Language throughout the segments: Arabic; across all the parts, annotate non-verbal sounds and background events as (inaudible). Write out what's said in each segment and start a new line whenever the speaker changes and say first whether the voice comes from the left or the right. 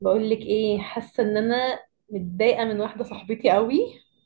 right: بقول لك ايه حاسه ان انا متضايقه من واحده صاحبتي قوي،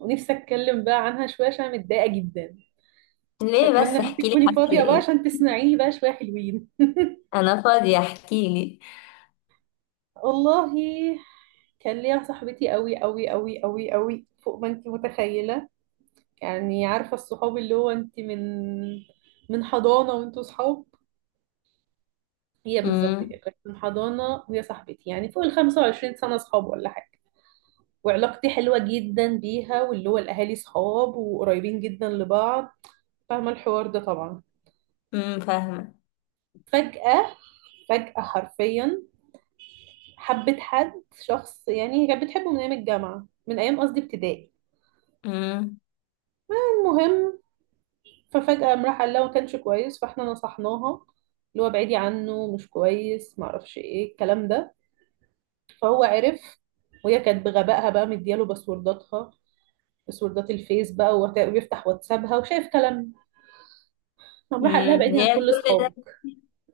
right: ونفسي اتكلم بقى عنها شويه عشان أنا متضايقه جدا.
left: ليه
right: فاتمنى
left: بس؟
right: ان انت
left: احكي لي،
right: تكوني
left: حصل
right: فاضيه بقى
left: ايه؟
right: عشان تسمعيني بقى شويه حلوين.
left: انا فاضية، احكي لي.
right: (laughs) والله كان ليا صاحبتي قوي قوي قوي قوي قوي فوق ما انت متخيله. يعني عارفه الصحاب اللي هو انت من حضانه وانتوا صحاب. هي بالظبط
left: امم،
right: كده كانت من حضانه، وهي صاحبتي يعني فوق ال 25 سنه صحاب ولا حاجه. وعلاقتي حلوة جدا بيها، واللي هو الأهالي صحاب وقريبين جدا لبعض. فاهمة الحوار ده طبعا.
left: امم، فاهمة.
right: فجأة، فجأة حرفيا، حبت حد، شخص. يعني هي كانت بتحبه من أيام الجامعة، من أيام قصدي ابتدائي.
left: امم.
right: المهم، ففجأة قام راح قال لها ما كانش كويس، فاحنا نصحناها اللي هو ابعدي عنه مش كويس، معرفش ايه الكلام ده. فهو عرف. وهي كانت بغبائها بقى مدياله باسورداتها، باسوردات الفيس بقى، وبيفتح واتسابها وشايف كلام. قام راح قال لها ابعدي عن
left: يا
right: كل
left: كل ده.
right: اصحابك.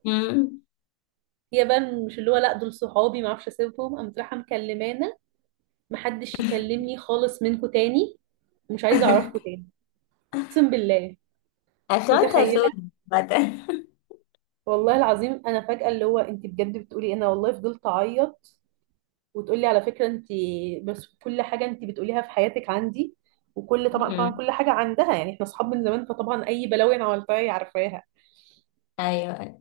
left: امم.
right: هي بقى مش، اللي هو لا دول صحابي ما اعرفش اسيبهم، قامت رايحه مكلمانا محدش يكلمني خالص منكم تاني، مش عايزه اعرفكم
left: (laughs)
right: تاني. اقسم بالله،
left: اخواتها
right: متخيله.
left: سود بدل.
right: والله العظيم انا فجاه اللي هو انت بجد بتقولي إيه؟ انا والله فضلت اعيط. وتقولي على فكره انت بس كل حاجه انت بتقوليها في حياتك عندي. وكل طبعا طبعا
left: امم.
right: كل حاجه عندها. يعني احنا اصحاب من زمان، فطبعا اي بلاوي انا عملتها هي عارفاها.
left: (laughs) ايوه.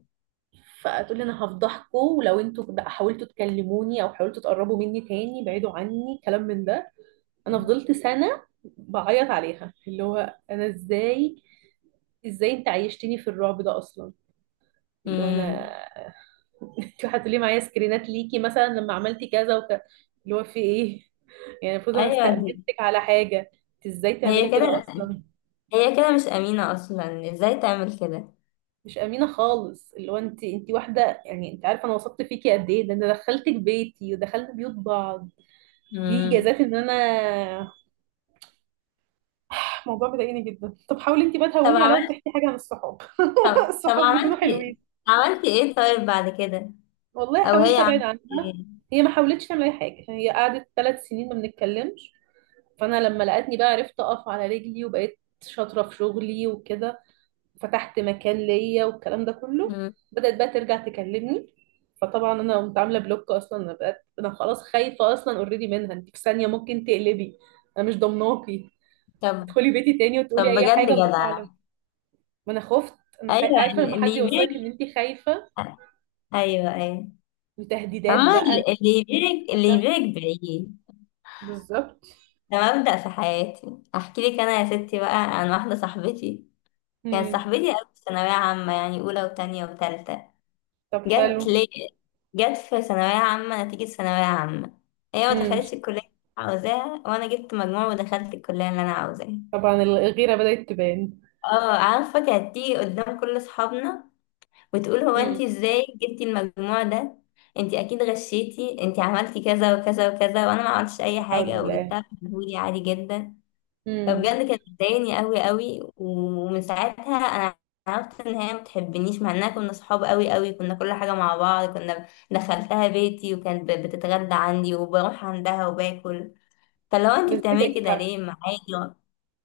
right: فتقولي انا هفضحكم، ولو انتوا بقى حاولتوا تكلموني او حاولتوا تقربوا مني تاني بعيدوا عني، كلام من ده. انا فضلت سنة بعيط عليها، اللي هو انا ازاي، ازاي انت عيشتني في الرعب ده اصلا. اللي هو انا.
left: امم.
right: (laughs) انت هتقولي معايا سكرينات ليكي مثلا لما عملتي كذا وكذا، اللي هو في ايه؟ يعني المفروض انا
left: ايوه دي.
right: استأمنتك على حاجة، انت ازاي تعملي
left: هي
right: كده
left: كده.
right: اصلا؟
left: هي كده مش امينة اصلا، ازاي تعمل كده؟
right: مش امينة خالص. اللي هو انت واحدة، يعني انت عارفة انا وثقت فيكي قد ايه. ده انا دخلتك بيتي ودخلنا بيوت بعض. دي جازات
left: امم.
right: ان انا، الموضوع مضايقني جدا. طب حاولي انت بقى
left: طب
right: تهوني عليها
left: عملت
right: وتحكي حاجه عن الصحاب. (laughs)
left: طب
right: الصحاب بيكونوا حلوين.
left: عملتي ايه طيب بعد كده؟
right: والله
left: او هي
right: حاولت ابعد
left: عملت
right: عنها.
left: ايه؟
right: هي ما حاولتش تعمل اي حاجه. هي قعدت ثلاث سنين ما بنتكلمش. فانا لما لقيتني بقى عرفت اقف على رجلي، وبقيت شاطره في شغلي وكده، فتحت مكان ليا والكلام ده كله.
left: امم.
right: بدات بقى ترجع تكلمني. فطبعا انا قمت عامله بلوك. اصلا انا بقيت انا خلاص خايفه. اصلا اوريدي منها انت في ثانيه ممكن تقلبي، انا مش ضمناكي
left: طب.
right: تدخلي بيتي تاني وتقولي
left: طب
right: اي
left: بجد
right: حاجه الله
left: جدع.
right: اعلم. ما انا خفت انا
left: ايوه
right: عارفه لما حد
left: اللي يبيع.
right: يوصلك ان انت خايفه،
left: ايوه، ايوه.
right: وتهديدات
left: فما.
right: بقى.
left: اللي يبيعك اللي
right: ده
left: يبيعك بعيد.
right: بالظبط.
left: ده مبدأ في حياتي. احكي لك انا يا ستي بقى عن واحده صاحبتي. كانت
right: امم.
left: صاحبتي قوي في ثانويه عامه، يعني اولى وتانية وتالتة.
right: طب
left: جت
right: حلو.
left: لي، جت في ثانويه عامه، نتيجه ثانويه عامه. هي ما
right: امم.
left: دخلتش الكليه اللي أنا عاوزاها، وانا جبت مجموع ودخلت الكليه اللي انا عاوزاها.
right: طبعا الغيره بدات تبان.
left: اه عارفه، كانت تيجي قدام كل اصحابنا وتقول هو
right: امم.
left: انت ازاي جبتي المجموع ده؟ انت اكيد غشيتي، انت عملتي كذا وكذا وكذا، وانا ما عملتش اي
right: لا حول
left: حاجه
right: بالله.
left: وجبتها في مجهودي عادي جدا.
right: امم.
left: فبجد كانت بتضايقني قوي قوي، ومن ساعتها انا عرفت ان هي ما بتحبنيش، مع اننا كنا صحاب قوي قوي، كنا كل حاجه مع بعض، كنا دخلتها بيتي وكانت بتتغدى عندي، وبروح عندها وباكل. فلو انت
right: بس دي
left: بتعملي كده
right: دجحه.
left: ليه معايا؟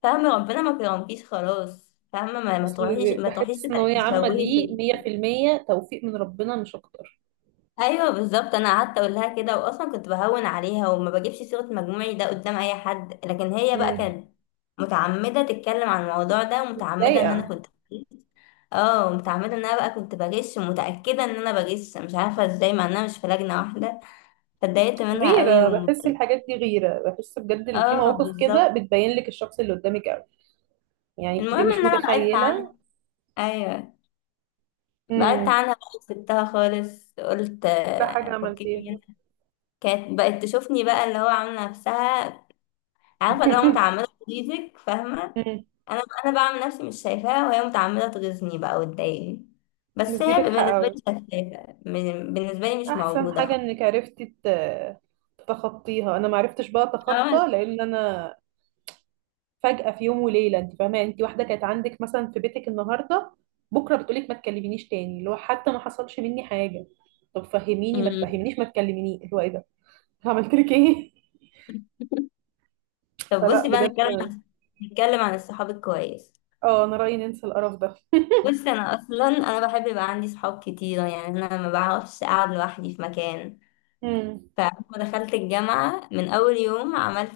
left: فاهمه، ربنا ما كرمكيش، خلاص فاهمه، ما ما
right: اصل
left: تروحيش، ما
right: بحس
left: تروحيش.
right: الثانويه عامه
left: تشوهي.
right: دي 100% توفيق من ربنا مش اكتر.
left: ايوه بالظبط، انا قعدت اقول لها كده، واصلا كنت بهون عليها وما بجيبش سيره مجموعي ده قدام اي حد، لكن هي بقى
right: امم.
left: كانت متعمده تتكلم عن الموضوع ده، ومتعمده ان انا
right: ضايقه.
left: كنت بغش. اه متعمده ان انا بقى كنت بغش، ومتاكده ان انا بغش، مش عارفه ازاي مع اننا مش في لجنه واحده. فاتضايقت منها قوي.
right: غيره.
left: و...
right: بحس الحاجات دي غيره، بحس بجد إن في
left: اه
right: مواقف كده
left: بالظبط.
right: بتبين لك الشخص اللي قدامك قوي. يعني بتبقي
left: المهم
right: مش
left: ان انا بعدت
right: متخيله.
left: عنها. ايوه، بعدت
right: امم.
left: عنها بقى، سبتها خالص، قلت
right: لا حاجه
left: آه، فكني
right: عملتيها.
left: منها. كانت بقت تشوفني بقى، اللي هو عامله نفسها، عارفه لو متعمده
right: (laughs)
left: تغيظك، فاهمه، انا بعمل نفسي مش شايفاها، وهي متعمده تغيظني بقى وتضايقني.
right: بس
left: بس
right: دي
left: هي
right: بجحة
left: بالنسبه
right: قوي.
left: لي شفافه، بالنسبه لي مش
right: احسن
left: موجوده
right: حاجة
left: خالص.
right: انك عرفتي تتخطيها. انا ما عرفتش بقى اتخطى،
left: فاهمة؟
right: لان انا فجأة في يوم وليلة، انت فاهمة، يعني انت واحدة كانت عندك مثلا في بيتك النهاردة، بكرة بتقولك ما تكلمينيش تاني، اللي هو حتى ما حصلش مني حاجة. طب فهميني ما
left: أمم.
right: تفهمنيش ما تكلميني اللي هو ايه ده؟ عملت لك ايه؟
left: (laughs)
right: (laughs)
left: طب
right: فلا
left: بصي بقى،
right: بجد.
left: نتكلم عن الصحاب الكويس.
right: اه انا رأيي ننسى القرف ده.
left: بصي، انا اصلا انا بحب يبقى عندي صحاب كتيره، يعني انا ما بعرفش اقعد لوحدي في مكان.
right: مم.
left: فلما دخلت الجامعه من اول يوم عملت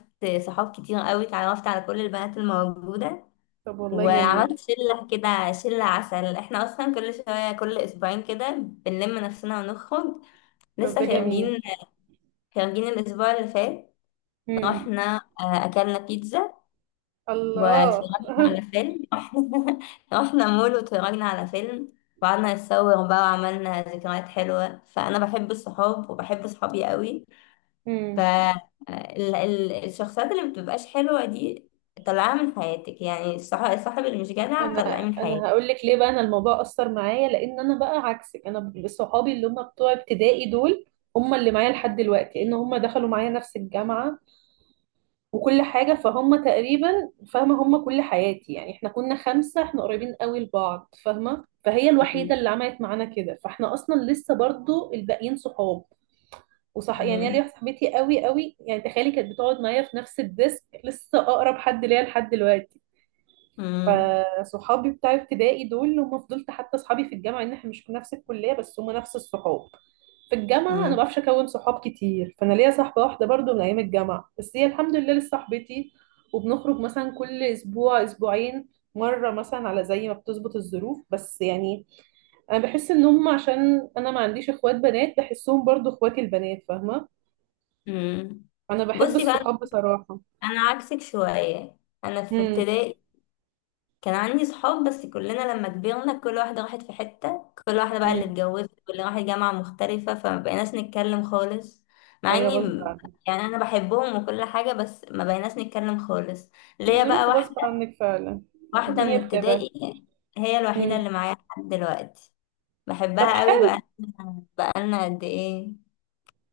left: صحاب كتير قوي، اتعرفت على كل البنات الموجوده،
right: طب والله جميل.
left: وعملت شلة كده، شلة عسل، احنا اصلا كل شوية، كل اسبوعين كده بنلم نفسنا ونخرج.
right: طب ده
left: لسه
right: جميل.
left: خارجين، خارجين الاسبوع اللي فات.
right: مم.
left: رحنا، آه، اكلنا بيتزا
right: الله.
left: واتفرجنا على
right: (laughs)
left: فيلم. (laughs) رحنا، رحنا مول واتفرجنا على فيلم، وقعدنا نتصور بقى وعملنا ذكريات حلوة. فأنا بحب الصحاب وبحب صحابي قوي.
right: مم.
left: فالشخصيات اللي مبتبقاش حلوة دي طلعها من حياتك، يعني الصاحب اللي مش جدع
right: انا
left: طلعيه من حياتك.
right: انا هقول لك ليه بقى. انا الموضوع اثر معايا لان انا بقى عكسك. انا صحابي اللي هم بتوع ابتدائي دول هم اللي معايا لحد دلوقتي، لان هم دخلوا معايا نفس الجامعه وكل حاجه، فهم تقريبا فاهمه هم كل حياتي. يعني احنا كنا خمسه احنا قريبين قوي لبعض، فاهمه، فهي الوحيده اللي عملت معانا كده، فاحنا اصلا لسه برضو الباقيين صحاب. وصح يعني أنا
left: مم.
right: ليا صاحبتي قوي قوي، يعني تخيلي كانت بتقعد معايا في نفس الديسك لسه اقرب حد ليا لحد دلوقتي.
left: مم.
right: فصحابي بتاع ابتدائي دول هم فضلت حتى صحابي في الجامعه ان احنا مش في نفس الكليه بس هم نفس الصحاب. في الجامعه انا ما
left: مم.
right: بعرفش اكون صحاب كتير، فانا ليا صاحبه واحده برضو من ايام الجامعه، بس هي الحمد لله لسه صاحبتي. وبنخرج مثلا كل اسبوع اسبوعين مره مثلا، على زي ما بتظبط الظروف بس يعني. انا بحس ان هم عشان انا ما عنديش اخوات بنات بحسهم برضو اخواتي البنات، فاهمه.
left: مم.
right: انا بحب
left: بصي
right: الصحاب
left: بقى،
right: بصراحه.
left: انا عكسك شويه، انا في
right: امم.
left: ابتدائي كان عندي صحاب، بس كلنا لما كبرنا كل واحده راحت في حته، كل واحده بقى اللي
right: امم.
left: اتجوزت واللي راحت جامعه مختلفه، فما بقيناش نتكلم خالص. مع
right: ايوه
left: اني
right: غصب عنك.
left: يعني انا بحبهم وكل حاجه، بس ما بقيناش نتكلم خالص. ليا بقى
right: الظروف غصب
left: واحده،
right: عنك فعلا.
left: واحده من
right: الدنيا بكده.
left: ابتدائي، هي الوحيده
right: مم.
left: اللي معايا لحد دلوقتي.
right: طب
left: بحبها قوي بقى.
right: حلو.
left: بقالنا قد ايه،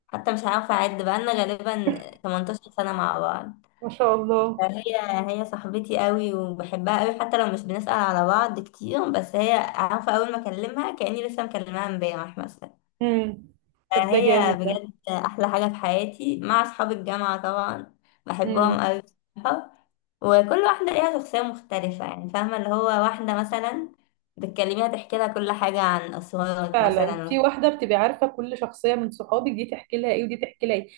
left: حتى مش عارفة أعد، بقالنا غالبا 18 سنة مع بعض.
right: ما شاء الله.
left: فهي، هي صاحبتي قوي وبحبها قوي، حتى لو مش بنسأل على بعض كتير، بس هي عارفة، أول ما أكلمها كأني لسه مكلماها امبارح مثلا.
right: مم. طب ده
left: فهي
right: جامد ده.
left: بجد أحلى حاجة في حياتي، مع أصحاب الجامعة طبعا.
right: مم.
left: بحبهم قوي بصراحة. وكل واحدة ليها شخصية مختلفة، يعني فاهمة، اللي هو واحدة مثلا بتكلميها تحكي لها كل حاجة عن أسرارك
right: فعلا في
left: مثلا.
right: واحدة بتبقى عارفة كل شخصية من صحابك، دي تحكي لها ايه ودي تحكي لها ايه.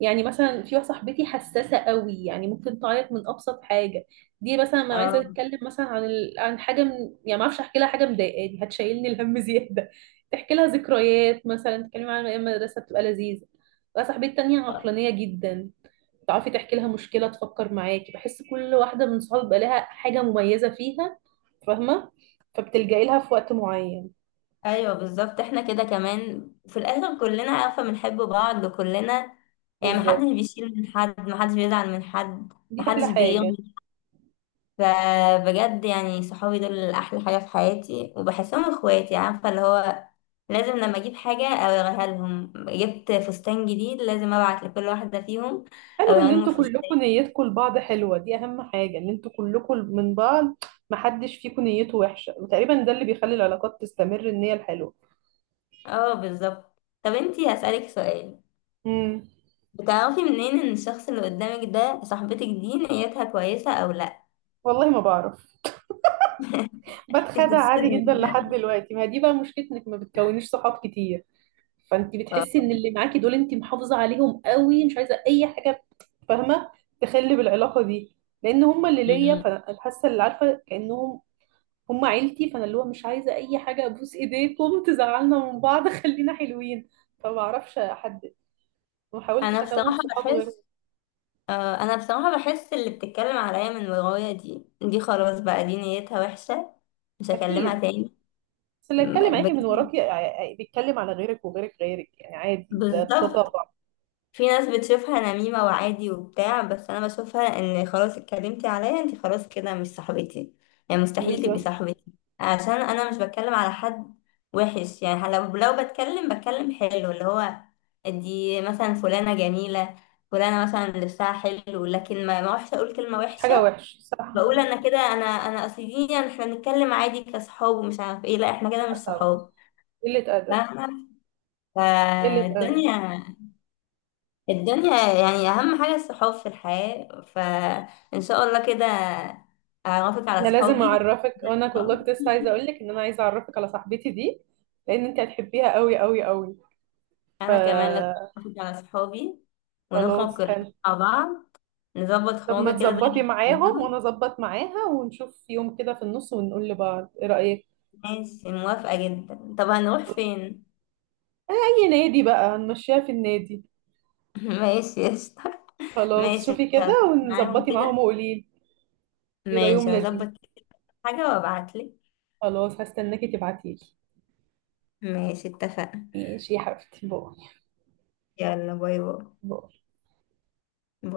right: يعني مثلا في واحدة صاحبتي حساسة قوي يعني ممكن تعيط من أبسط حاجة. دي مثلا ما عايزة
left: اه.
right: تتكلم مثلا عن عن حاجة يعني ما اعرفش احكي لها حاجة مضايقاني هتشيلني الهم (laughs) زيادة. تحكي لها ذكريات مثلا، تتكلم عن أيام المدرسة بتبقى لذيذة. بقى صاحبتي التانية عقلانية جدا. تعرفي تحكي لها مشكلة تفكر معاكي. بحس كل واحدة من صحابي بقى لها حاجة مميزة فيها، فاهمة. فبتلجئي لها في وقت معين.
left: ايوه بالظبط، احنا كده كمان في الاخر كلنا عارفه بنحب بعض وكلنا، يعني
right: بالظبط.
left: محدش بيشيل من حد، محدش بيزعل من حد،
right: دي أحلى
left: محدش
right: حاجة.
left: بيغني. فبجد يعني صحابي دول احلى حاجه في حياتي، وبحسهم اخواتي، عارفه اللي هو لازم لما اجيب حاجه اوريها لهم، جبت فستان جديد لازم ابعت لكل واحده فيهم
right: حلو إن
left: اوريهم
right: انتوا
left: الفستان.
right: كلكم نيتكم لبعض حلوة. دي أهم حاجة إن انتوا كلكم من بعض محدش فيكم نيته وحشة، وتقريبا ده اللي بيخلي العلاقات تستمر، النية الحلوة.
left: اه بالظبط. طب انتي هسألك سؤال،
right: امم.
left: بتعرفي منين ان الشخص اللي قدامك ده، صاحبتك دي نيتها كويسه او لا؟
right: والله ما بعرف.
left: انت
right: بتخدع عادي جدا لحد
left: بتتصدمي؟
right: دلوقتي. ما دي بقى مشكلتك، ما بتكونيش صحاب كتير. فانت
left: آه.
right: بتحسي ان اللي معاكي دول انت محافظه عليهم قوي، مش عايزه اي حاجه، فاهمه، تخلي بالعلاقه دي. لان هم اللي ليا،
left: مم.
right: فانا حاسه اللي عارفه كانهم هم عيلتي. فانا اللي هو مش عايزه اي حاجه، ابوس ايديكم تزعلنا من بعض (laughs) خلينا حلوين. فما اعرفش احدد، ما
left: انا
right: حاولتش اكون
left: بصراحه
right: صحاب غيرهم.
left: بحس، آه، انا بصراحه بحس اللي بتتكلم عليا من ورايا دي خلاص بقى، دي نيتها وحشه، مش هكلمها
right: اكيد.
left: تاني.
right: بس اللي اتكلم معاكي من
left: بجد
right: وراكي بيتكلم على غيرك وغيرك غيرك، يعني عادي، ده
left: بالظبط.
right: طبع.
left: في ناس بتشوفها نميمة وعادي وبتاع، بس انا بشوفها ان خلاص اتكلمتي عليا انت، خلاص كده مش صاحبتي، يعني مستحيل تبقي
right: بالظبط.
left: صاحبتي، عشان انا مش بتكلم على حد وحش. يعني لو بتكلم، بتكلم حلو، اللي هو دي مثلا فلانة جميلة، فلانة مثلا لبسها حلو، لكن ما وحشة اقول كلمة
right: مش حاجه
left: وحشة.
right: وحشه صح.
left: بقول انا كده، انا اصل دي يعني احنا بنتكلم عادي كصحاب ومش عارف ايه، لا احنا كده مش
right: طبعا.
left: صحاب.
right: قله ادب.
left: فاهمة؟
right: قله ادب.
left: فالدنيا، الدنيا يعني أهم حاجة الصحاب في الحياة، فإن شاء الله كده أعرفك على
right: انا لازم
left: صحابي.
right: اعرفك، وانا والله كنت لسه عايزه اقول لك ان انا عايزه اعرفك على صاحبتي دي، لان انت هتحبيها قوي قوي قوي. ف
left: أنا كمان لازم أعرفك على صحابي، ونخرج
right: خلاص
left: كلنا
right: حلو.
left: مع بعض، نظبط
right: طب ما
left: خروجة كده زي اللي
right: تظبطي معاهم وانا
left: اتكلمناها.
right: اظبط معاها، ونشوف يوم كده في النص ونقول لبعض ايه رايك.
left: ماشي، موافقة جدا. طب هنروح فين؟
right: اي نادي بقى هنمشيها في النادي.
left: (laughs) ماشي قشطة.
right: خلاص
left: ماشي
right: شوفي كده
left: هظبط معاهم
right: ونظبطي معاهم
left: كده،
right: وقولي لي. يبقى يوم
left: ماشي
right: لذيذ.
left: هظبط كده حاجة وأبعتلك.
right: خلاص هستناكي تبعتيلي.
left: ماشي اتفقنا.
right: ماشي يا حبيبتي باي.
left: يلا، باي باي.
right: باي.